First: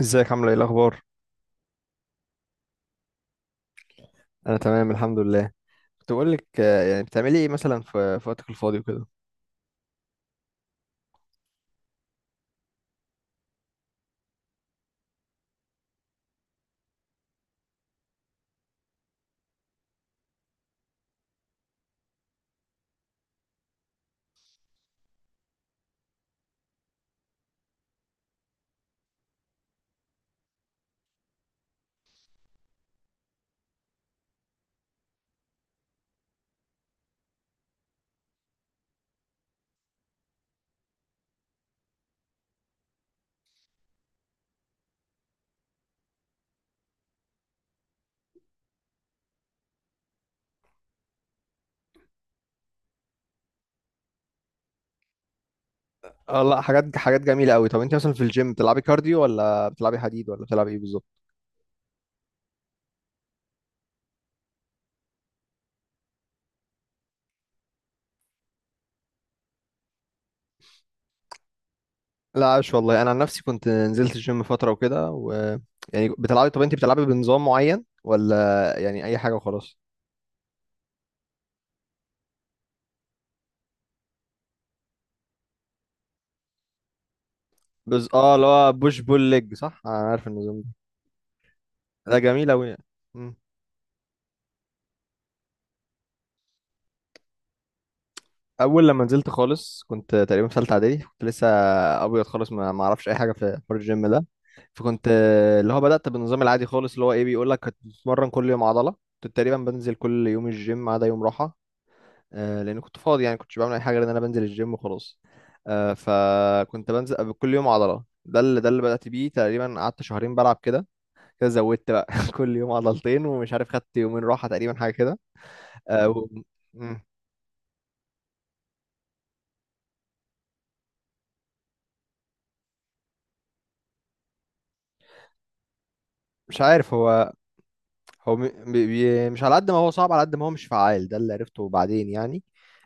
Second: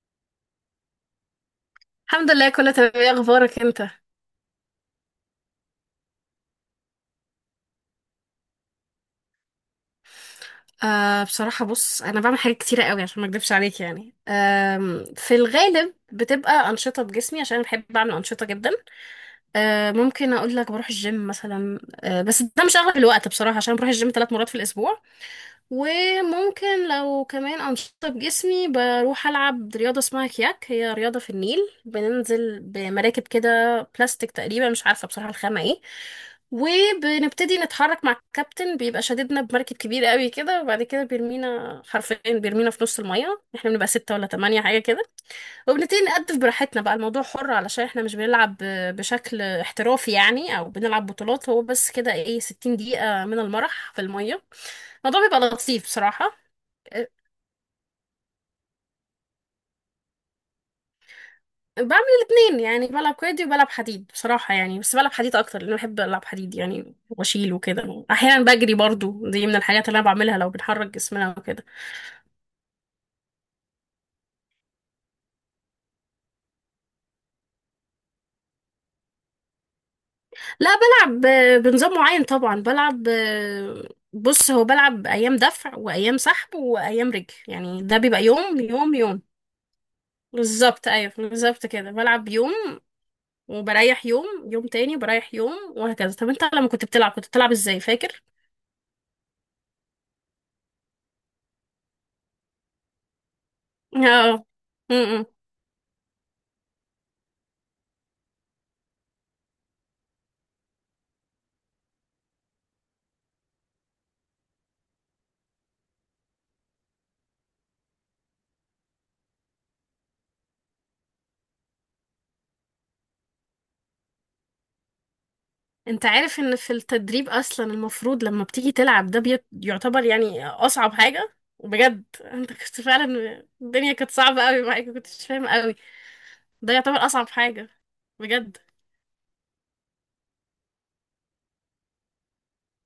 ازيك؟ عامله ايه؟ الاخبار؟ الحمد لله كله تمام. ايه اخبارك انت؟ انا تمام، الحمد لله. كنت بقول لك، يعني بتعملي ايه مثلا في وقتك الفاضي وكده؟ بصراحة بص انا بعمل حاجات كتيرة قوي عشان ما اكدبش عليك يعني، في الغالب بتبقى انشطة بجسمي عشان أنا بحب اعمل انشطة جدا. ممكن اقول لك بروح الجيم مثلا. بس ده مش اغلب الوقت بصراحة، عشان بروح الجيم 3 مرات في الاسبوع. وممكن لو كمان انشطة بجسمي، بروح العب رياضة اسمها كياك، هي رياضة في النيل. بننزل بمراكب كده بلاستيك تقريبا، مش عارفة بصراحة الخامة ايه، وبنبتدي نتحرك مع الكابتن، بيبقى شاددنا بمركب كبير قوي كده، وبعد كده بيرمينا، حرفيا بيرمينا في نص المية، احنا بنبقى 6 ولا 8 حاجة كده، وبنبتدي نقدف براحتنا بقى الموضوع حر، علشان احنا مش بنلعب بشكل احترافي يعني او بنلعب بطولات، هو بس كده ايه، 60 دقيقة من المرح في المية. الموضوع بيبقى لطيف بصراحة. اه، لا، حاجات أه، حاجات جميله قوي. طب انت مثلا في الجيم بتلعبي كارديو ولا بتلعبي حديد ولا بتلعبي ايه بالظبط؟ بعمل الاتنين، يعني بلعب كويدي وبلعب حديد بصراحة، يعني بس بلعب حديد أكتر لأن بحب ألعب حديد يعني وأشيل وكده. أحيانا بجري برضو، دي من الحاجات اللي أنا بعملها لو بنحرك جسمنا وكده. لا، عاش والله، انا عن نفسي كنت نزلت الجيم فتره وكده، و يعني بتلعبي طب انت بتلعبي بنظام معين ولا يعني اي حاجه وخلاص؟ لا بلعب بنظام معين طبعا، بلعب بص، هو بلعب ايام دفع وايام سحب وايام رجل، يعني ده بيبقى اه، اللي يوم هو يوم بوش بول يوم. ليج، صح؟ انا عارف النظام ده. بالظبط، ايوه بالظبط كده، ده بلعب جميل يوم قوي. وبريح يوم، يوم تاني بريح يوم وهكذا. طب انت لما كنت بتلعب كنت بتلعب ازاي فاكر؟ اول لما نزلت خالص كنت تقريبا في ثالثه اعدادي، كنت لسه ابيض خالص، ما اعرفش اي حاجه في حوار الجيم ده. اه. فكنت، امم. اللي هو بدأت بالنظام العادي خالص، اللي هو ايه، بيقول لك هتتمرن كل يوم عضلة. كنت تقريبا بنزل كل يوم الجيم ما عدا يوم راحة، لأن كنت فاضي، يعني كنتش بعمل أي حاجة غير إن أنا بنزل الجيم وخلاص. فكنت بنزل كل يوم عضلة، ده اللي بدأت بيه. تقريبا قعدت شهرين بلعب كده، كده زودت بقى، كل يوم عضلتين، ومش عارف خدت يومين راحة، تقريبا حاجة كده. انت آه، و- عارف ان في مم. التدريب اصلا المفروض لما بتيجي تلعب ده يعتبر يعني اصعب حاجة. بجد انت كنت فعلا، الدنيا كانت صعبة قوي معاك، كنتش فاهم قوي، مش ده عارف. يعتبر اصعب هو حاجة بجد. مش على قد ما هو صعب، على قد ما هو مش فعال، ده اللي عرفته بعدين يعني.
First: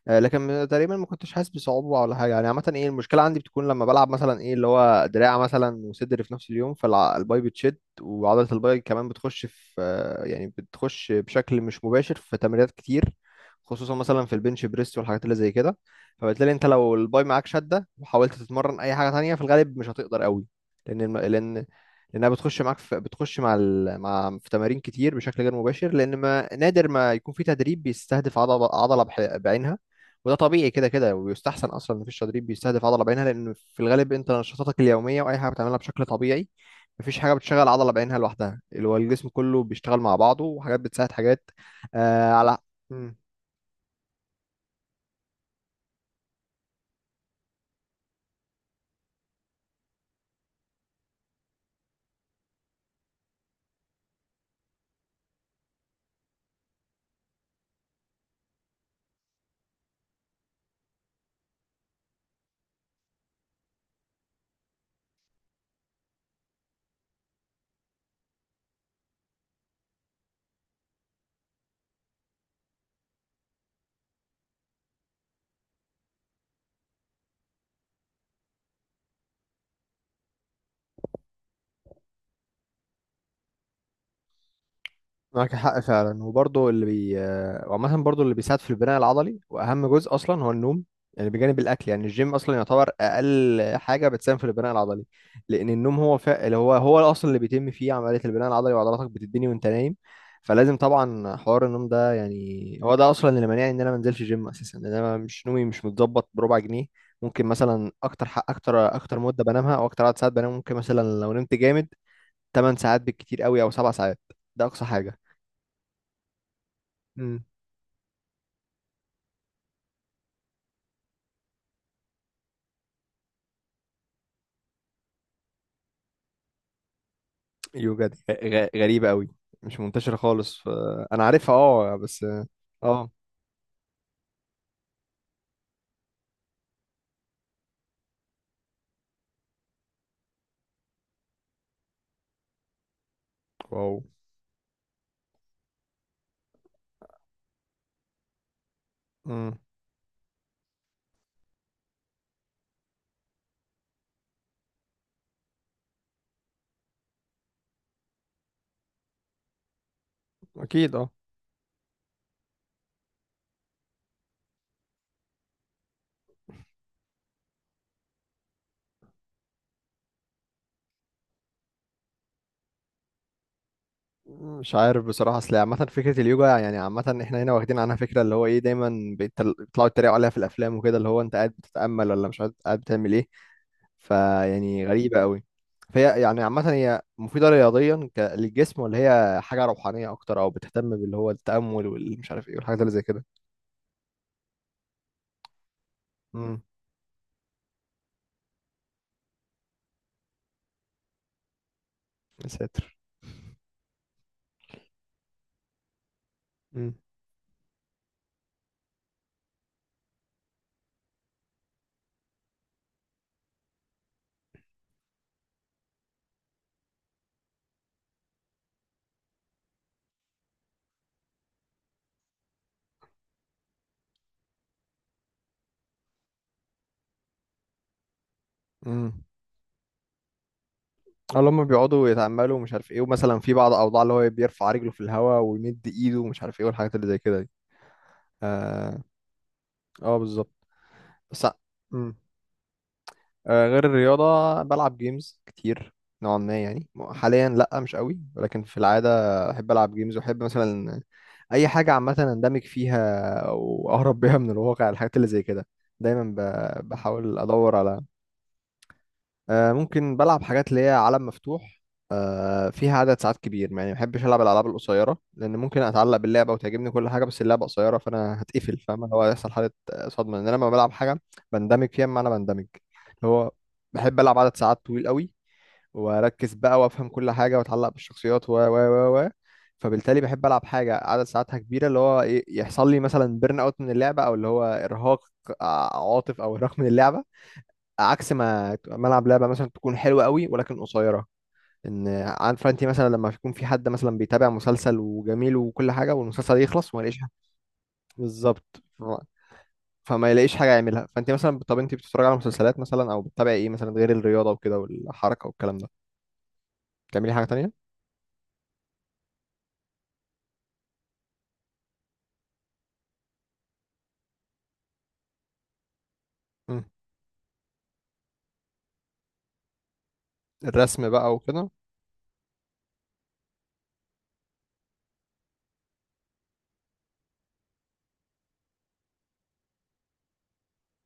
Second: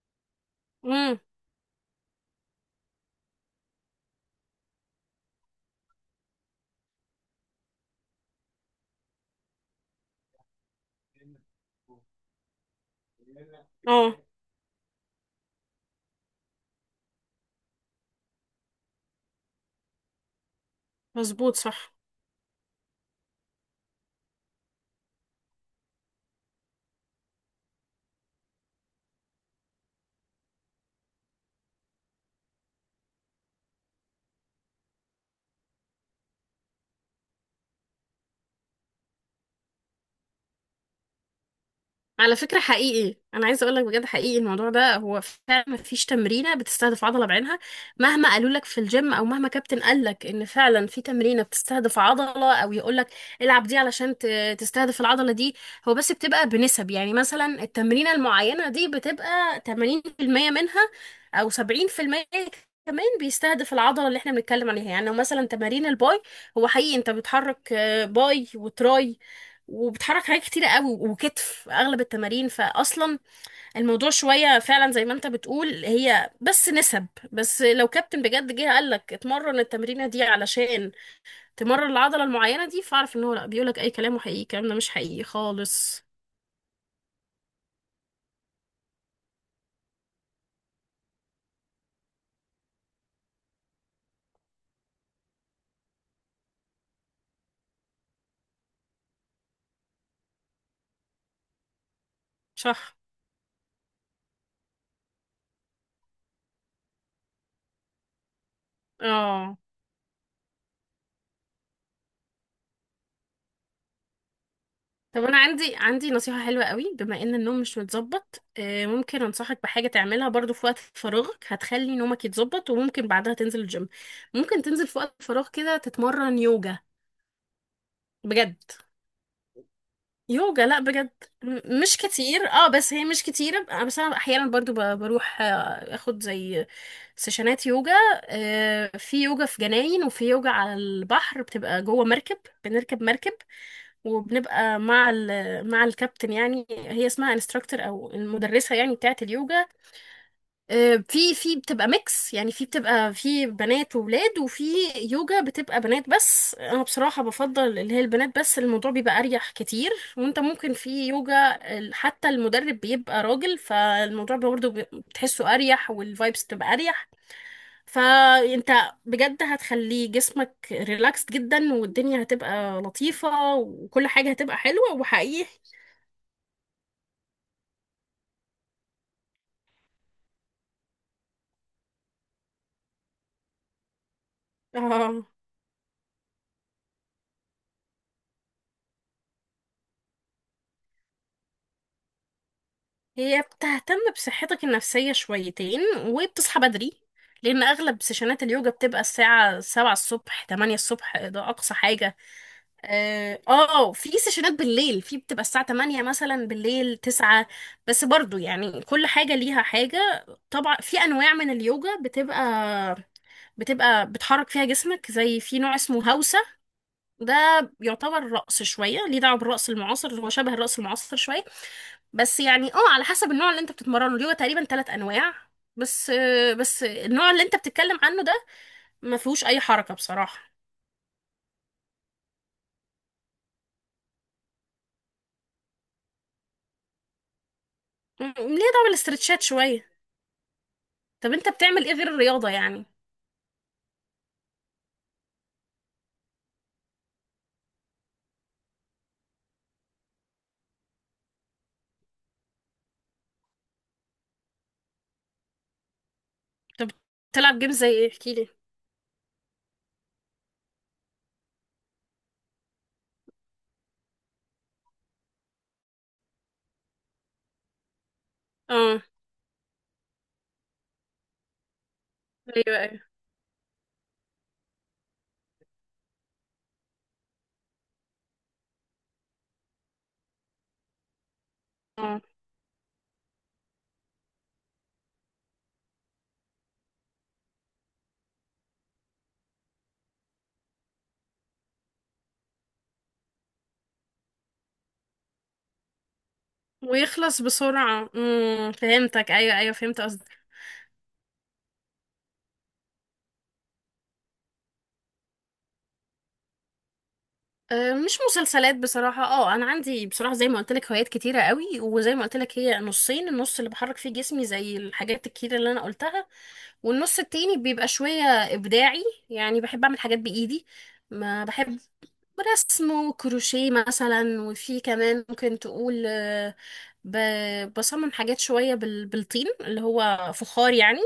لكن تقريبا ما امم. كنتش حاسس بصعوبة ولا حاجة يعني. عامة ايه المشكلة، عندي بتكون لما بلعب مثلا ايه اللي هو دراع مثلا وصدر في نفس اليوم، فالباي بتشد، وعضلة الباي كمان بتخش بشكل مش مباشر في تمرينات كتير، خصوصا اه مثلا في البنش بريس والحاجات اللي زي كده. فبالتالي انت لو الباي معاك شدة وحاولت تتمرن اي حاجة تانية، في الغالب مش هتقدر قوي، لان الم... مظبوط لان صح. لانها بتخش مع في تمارين كتير بشكل غير مباشر، لان ما نادر ما يكون في تدريب بيستهدف عضله بعينها. وده طبيعي كده كده، ويستحسن اصلا ان مفيش تدريب بيستهدف عضله بعينها، لان في الغالب انت نشاطاتك اليوميه واي حاجه بتعملها بشكل طبيعي، مفيش حاجه بتشغل عضله بعينها لوحدها، اللي هو الجسم كله بيشتغل مع بعضه وحاجات بتساعد حاجات. آه على على فكرة حقيقي أنا عايزة أقولك بجد، حقيقي الموضوع ده هو فعلا مفيش تمرينة بتستهدف عضلة بعينها، مهما قالوا لك في الجيم أو مهما كابتن قال لك إن فعلا في تمرينة بتستهدف عضلة، أو يقول لك العب دي علشان تستهدف العضلة دي. هو بس بتبقى بنسب، يعني مثلا التمرينة المعينة دي بتبقى 80% منها أو 70% كمان بيستهدف العضلة اللي احنا بنتكلم عليها، يعني لو مثلا تمارين الباي، هو حقيقي انت بتحرك باي وتراي وبتحرك حاجات كتيرة قوي وكتف اغلب التمارين، فاصلا الموضوع شوية فعلا زي ما انت بتقول، هي بس نسب. بس لو كابتن بجد جه قال لك اتمرن التمرينة دي علشان تمرن العضلة المعينة دي، فاعرف ان هو لا، بيقول لك اي كلام وحقيقي الكلام ده مش حقيقي معاك حق خالص. فعلا، وبرضه اللي بي وعامة برضه اللي بيساعد في البناء العضلي، وأهم جزء أصلا هو النوم. يعني بجانب الأكل، يعني الجيم أصلا يعتبر أقل حاجة بتساهم في البناء العضلي، لأن النوم اللي هو أصلا اللي بيتم فيه عملية البناء العضلي، وعضلاتك بتتبني وأنت نايم. فلازم طبعا حوار النوم ده، يعني هو صح. ده أصلا اللي مانعني إن أنا منزلش جيم أساسا، لأن أنا مش، نومي مش متظبط بربع جنيه. ممكن مثلا أكتر مدة اه بنامها أو أكتر عدد ساعات بنام، ممكن مثلا لو نمت جامد 8 ساعات بالكتير قوي أو 7 ساعات. ده أقصى حاجة. طب انا عندي نصيحة حلوة قوي، بما ان مم. النوم مش متظبط، ممكن انصحك بحاجة تعملها برضو في وقت فراغك، هتخلي نومك يتظبط وممكن بعدها تنزل الجيم. ممكن تنزل في وقت فراغ كده تتمرن يوجا. يوجا دي غ- بجد غ- غريبة قوي، مش منتشرة خالص يوجا، لا بجد. انا عارفها، اه مش بس. كتير اه، بس هي اه. مش كتيرة، بس انا احيانا برضو بروح اخد زي سيشنات يوجا. في يوجا في جناين وفي يوجا على البحر بتبقى جوه مركب، بنركب مركب واو. وبنبقى مع مع الكابتن، يعني هي اسمها انستراكتور او المدرسة يعني بتاعة مم. اليوجا. في بتبقى ميكس، يعني في بتبقى في بنات وولاد، وفي يوجا بتبقى بنات بس. انا بصراحة بفضل اللي هي البنات بس، الموضوع بيبقى اريح كتير. وانت ممكن اكيد، في اه. يوجا حتى المدرب بيبقى راجل، فالموضوع برضه بتحسه اريح والفايبس بتبقى اريح. فانت بجد هتخلي جسمك ريلاكسد جدا، والدنيا هتبقى لطيفة وكل حاجة هتبقى مش حلوة عارف بصراحة، وحقيقي. اصل عامة فكرة اليوجا، يعني عامة احنا هنا واخدين عنها فكرة، اللي هو ايه، دايما بيطلعوا يتريقوا عليها في الافلام وكده، اللي هو انت قاعد بتتأمل ولا مش قاعد، قاعد بتعمل ايه؟ فيعني غريبة اه قوي. فهي يعني عامة هي مفيدة رياضيا للجسم، ولا هي حاجة روحانية اكتر او بتهتم باللي هو التأمل والمش عارف ايه والحاجات اللي زي كده؟ هي بتهتم بصحتك النفسية شويتين، وبتصحى امم. بدري، لأن أغلب سيشنات اليوجا بتبقى الساعة سبعة الصبح تمانية الصبح ده أقصى حاجة. يا ساتر. اه في سيشنات بالليل، في بتبقى الساعة تمانية مثلا بالليل تسعة، بس برضو يعني كل حاجة ليها حاجة. طبعا في أنواع من اليوجا بتبقى بتحرك فيها جسمك، زي في نوع اسمه هوسة، ده يعتبر رقص شوية، ليه دعوة بالرقص المعاصر، هو شبه الرقص المعاصر شوية. بس يعني اه على حسب النوع اللي انت بتتمرنه ليه، هو تقريبا 3 انواع بس. بس النوع اللي انت بتتكلم عنه ده ما امم. فيهوش اي حركة بصراحة. اللي هم بيقعدوا يتأملوا ومش عارف ايه، ومثلا في بعض الأوضاع اللي هو بيرفع رجله في الهواء ويمد ايده ومش عارف ايه والحاجات اللي زي كده دي. ليه دعوة اه، بالاسترتشات شوية. آه بالظبط، طب بس. انت بتعمل ايه غير مم. الرياضة يعني؟ غير الرياضة، بلعب جيمز كتير، نوعا ما يعني. حاليا لأ مش قوي، ولكن في العادة أحب ألعب جيمز، وأحب مثلا أي حاجة عامة أندمج فيها وأهرب بيها من الواقع، الحاجات اللي زي كده. دايما ب- طب بحاول بتلعب جيم أدور زي على ايه احكي لي. ممكن بلعب حاجات اللي هي عالم مفتوح فيها عدد ساعات كبير. يعني ما بحبش العب الالعاب القصيره، لان ممكن اتعلق باللعبه وتعجبني كل حاجه، بس اللعبه قصيره، فانا هتقفل، اه فاهم؟ اللي هو هيحصل حاله صدمه، لان انا لما بلعب حاجه بندمج فيها، بمعنى بندمج، ايوه ايوه. اللي هو بحب العب عدد ساعات طويل قوي واركز بقى وافهم كل حاجه واتعلق بالشخصيات و. فبالتالي بحب العب حاجه عدد ساعاتها كبيره، اللي اه هو إيه، يحصل لي مثلا بيرن اوت من اللعبه، او اللي هو ارهاق، عاطف، او ارهاق من اللعبه، عكس ما العب لعبه مثلا تكون حلوه قوي ولكن قصيره. ان عارفه، انت مثلا لما يكون في حد مثلا بيتابع مسلسل وجميل وكل حاجه والمسلسل يخلص وما يلاقيش حاجه؟ ويخلص بسرعة. بالظبط. ف- فهمتك، ايوه ايوه فهمت. فما يلاقيش حاجه يعملها. فانت مثلا، طب انت بتتفرج على مسلسلات مثلا او بتتابعي ايه مثلا غير الرياضه وكده والحركه والكلام ده؟ بتعملي حاجه تانية؟ مش مسلسلات بصراحة، اه انا عندي بصراحة زي ما قلت لك هوايات كتيرة قوي، وزي ما قلت لك هي نصين، النص اللي بحرك فيه جسمي زي الحاجات الكتيرة اللي انا قلتها، مم. والنص التاني بيبقى شوية ابداعي، يعني بحب اعمل حاجات بايدي. الرسم بقى ما وكده؟ بحبش رسم وكروشيه مثلا، وفي كمان ممكن تقول بصمم حاجات شوية بالطين اللي هو فخار يعني،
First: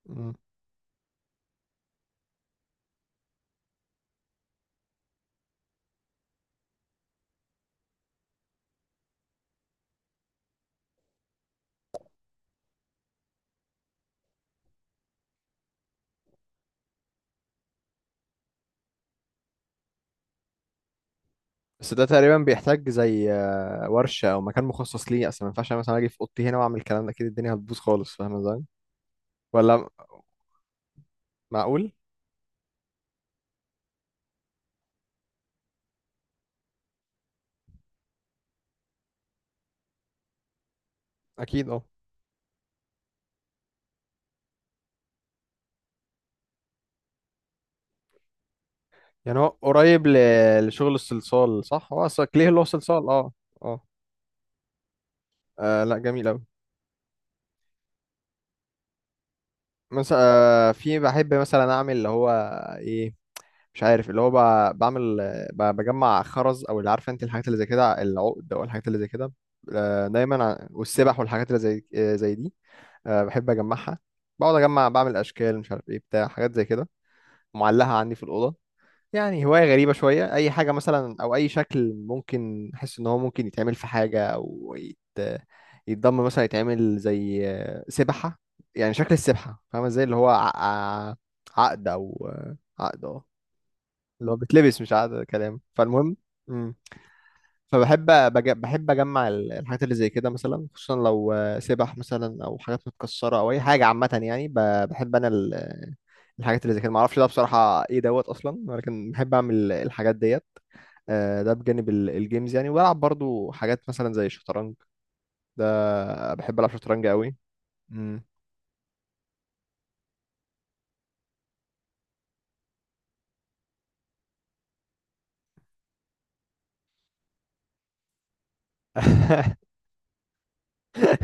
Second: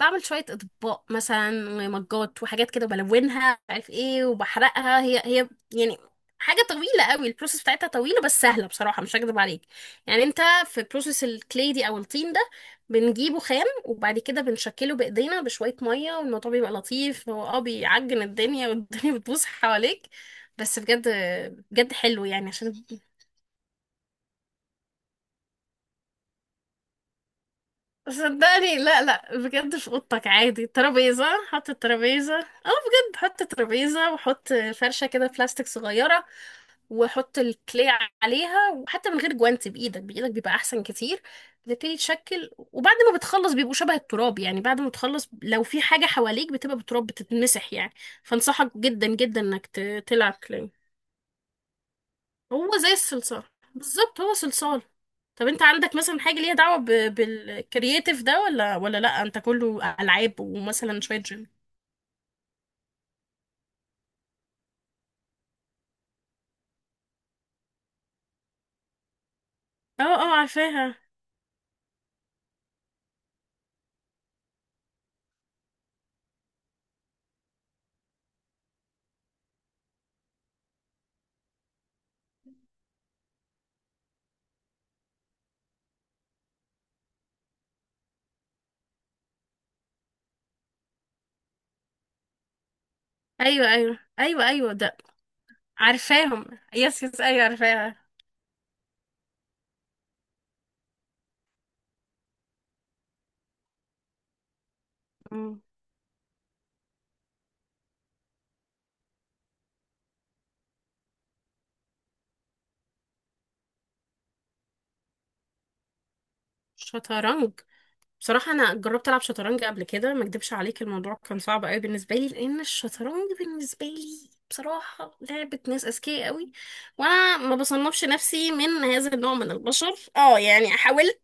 بعمل مم. شوية أطباق مثلا ومجات وحاجات كده بلونها مش عارف ايه وبحرقها هي هي يعني. حاجة طويلة قوي البروسيس بتاعتها، طويلة بس سهلة بصراحة مش هكدب عليك. يعني انت في بروسيس الكلي دي او الطين ده، بنجيبه خام وبعد كده بنشكله بإيدينا بشوية مية، والموضوع بيبقى لطيف. هو اه بيعجن الدنيا والدنيا بتبوظ حواليك، بس بجد بجد بس ده حلو تقريبا يعني عشان. بيحتاج زي ورشه او مكان مخصص ليه، اصلا ما ينفعش أنا مثلا اجي في اوضتي هنا واعمل الكلام ده، اكيد الدنيا هتبوظ خالص، فاهمه ازاي؟ صدقني لا لا، بجد في ولا؟ اوضتك عادي ترابيزة، حط معقول؟ الترابيزة، اه بجد حط ترابيزة وحط فرشة كده بلاستيك صغيرة وحط الكلي عليها، وحتى من غير جوانت، بإيدك بإيدك بيبقى أحسن كتير. اكيد، اه. بتبتدي تشكل، وبعد ما بتخلص بيبقوا شبه التراب يعني، بعد ما تخلص لو في حاجة حواليك بتبقى بتراب بتتمسح يعني. فانصحك جدا يعني جدا هو انك قريب تلعب ل- كلي. لشغل الصلصال، صح؟ هو اصلا كليه اللي هو هو زي صلصال، اه. الصلصال، اه. بالظبط هو صلصال. طب انت آه، عندك لا، مثلا جميل حاجة أوي. ليها دعوة بالكرياتيف ده ولا، لا انت كله مثلا ألعاب في ومثلا شوية بحب جيم؟ مثلا أعمل اللي هو إيه، مش عارف، اللي هو بعمل بجمع خرز، أو اللي عارفة أنت الحاجات اللي زي كده، العقد أو الحاجات اللي زي كده. اه اه دايما عارفاها. والسبح والحاجات اللي زي دي. بحب أجمعها، بقعد أجمع، بعمل أشكال، مش عارف إيه بتاع حاجات زي كده معلقة عندي في الأوضة. يعني هواية غريبة شوية، أي حاجة مثلا أو أي شكل ممكن أحس إن هو ممكن يتعمل في حاجة أو يتضم مثلا، يتعمل زي سبحة، يعني شكل السبحة، فاهمة إزاي؟ اللي هو عقد أو عقد أه، ايوه ايوه اللي هو ايوه ايوه بتلبس، مش ده. عقد كلام، فالمهم عارفاهم، يس يس ايوه عارفاها. فبحب بج... بحب اجمع الحاجات اللي زي كده، مثلا خصوصا لو سبح مثلا، او حاجات متكسره، او اي حاجه عامه يعني، بحب انا ال... مم. الحاجات اللي زي كده، معرفش ده بصراحه ايه دوت اصلا، ولكن بحب اعمل الحاجات ديت. ده بجانب الجيمز يعني، وبلعب برضو حاجات مثلا زي الشطرنج. ده بحب العب شطرنج قوي. شطرنج. مم. بصراحة أنا جربت ألعب شطرنج قبل كده، ما أكدبش عليك الموضوع كان صعب أوي بالنسبة لي، لأن الشطرنج بالنسبة لي بصراحة لعبة ناس أذكياء أوي، وأنا ما بصنفش نفسي من هذا النوع من البشر. أه يعني حاولت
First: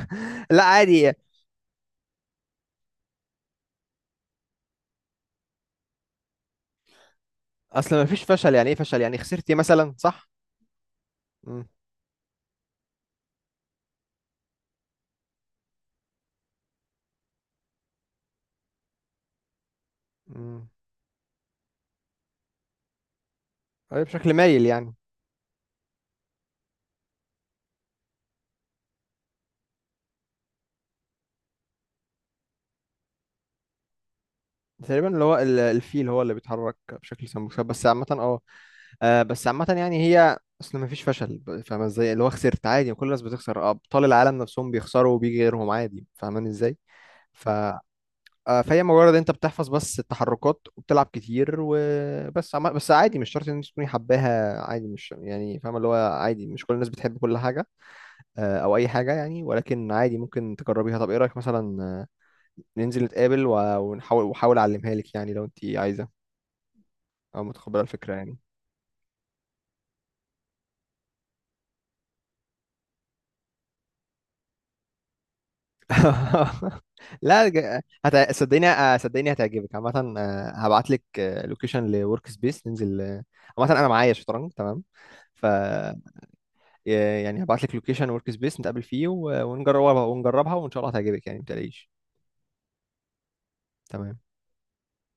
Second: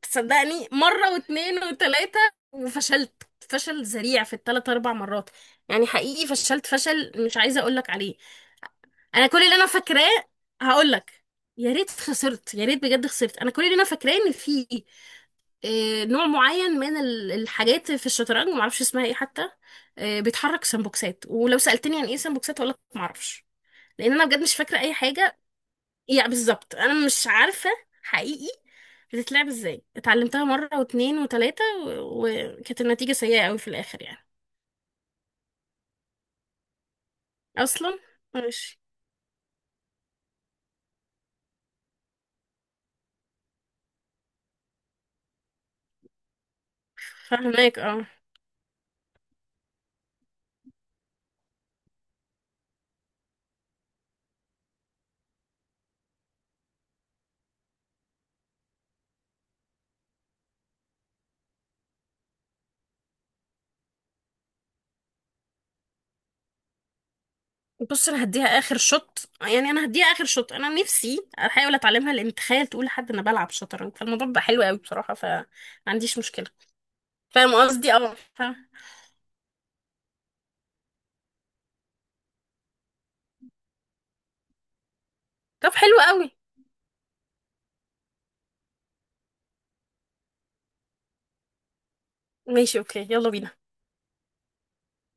لا، صدقني عادي. مرة واتنين وتلاتة وفشلت فشل ذريع في التلات أربع مرات، يعني حقيقي فشلت فشل مش عايزة أقولك اصلا ما عليه. فيش فشل، يعني ايه فشل؟ يعني انا كل خسرتي اللي انا مثلا، فاكراه صح؟ هقول لك، مم. يا ريت خسرت، يا ريت بجد خسرت. انا كل اللي انا فاكراه ان في نوع معين من الحاجات في الشطرنج ما اعرفش اسمها ايه حتى، بيتحرك مم. سمبوكسات، ولو سالتني عن ايه سمبوكسات هقول لك ما اعرفش. أيوة، لان انا بشكل بجد مش مايل فاكره يعني. اي حاجه، يعني بالظبط انا مش عارفه حقيقي بتتلعب ازاي. اتعلمتها مره واتنين وتلاته وكانت النتيجه سيئه قوي في الاخر يعني. تقريبا اللي هو الفيل هو اللي بيتحرك بشكل سمبوكسات، بس اصلا عامة، اه. ماشي. بس عامة يعني، هي اصل مفيش فشل، فاهمة ازاي؟ اللي هو خسرت عادي، كل الناس بتخسر، ابطال العالم نفسهم بيخسروا وبيجي غيرهم عادي، فاهماني ازاي؟ ف فاهمك اه. آه، فهي مجرد انت بتحفظ بس التحركات وبتلعب كتير، بس عادي، مش شرط ان انت تكوني حباها عادي، مش يعني فاهمة اللي هو، عادي مش كل الناس بتحب كل حاجة، او اي حاجة يعني. ولكن عادي ممكن تجربيها. طب ايه رأيك مثلا، ننزل نتقابل ونحاول وحاول اعلمها لك، يعني لو انت عايزة او متقبله بص الفكره انا يعني. هديها اخر شوت، يعني انا هديها اخر شوت، انا نفسي احاول اتعلمها، لان تخيل تقول لحد انا بلعب شطرنج، فالموضوع بقى حلو قوي بصراحه فما عنديش مشكله. لا، فاهم ج- قصدي اه. هت... صدقني آه، صدقني هتعجبك، عامه هبعت لك لوكيشن لورك سبيس، ننزل، عامه انا معايا شطرنج، تمام؟ ف طب حلو قوي. يعني هبعت لك لوكيشن ورك سبيس نتقابل فيه ونجربها وان شاء الله هتعجبك يعني، ما تقلقيش. ماشي اوكي يلا بينا. تمام.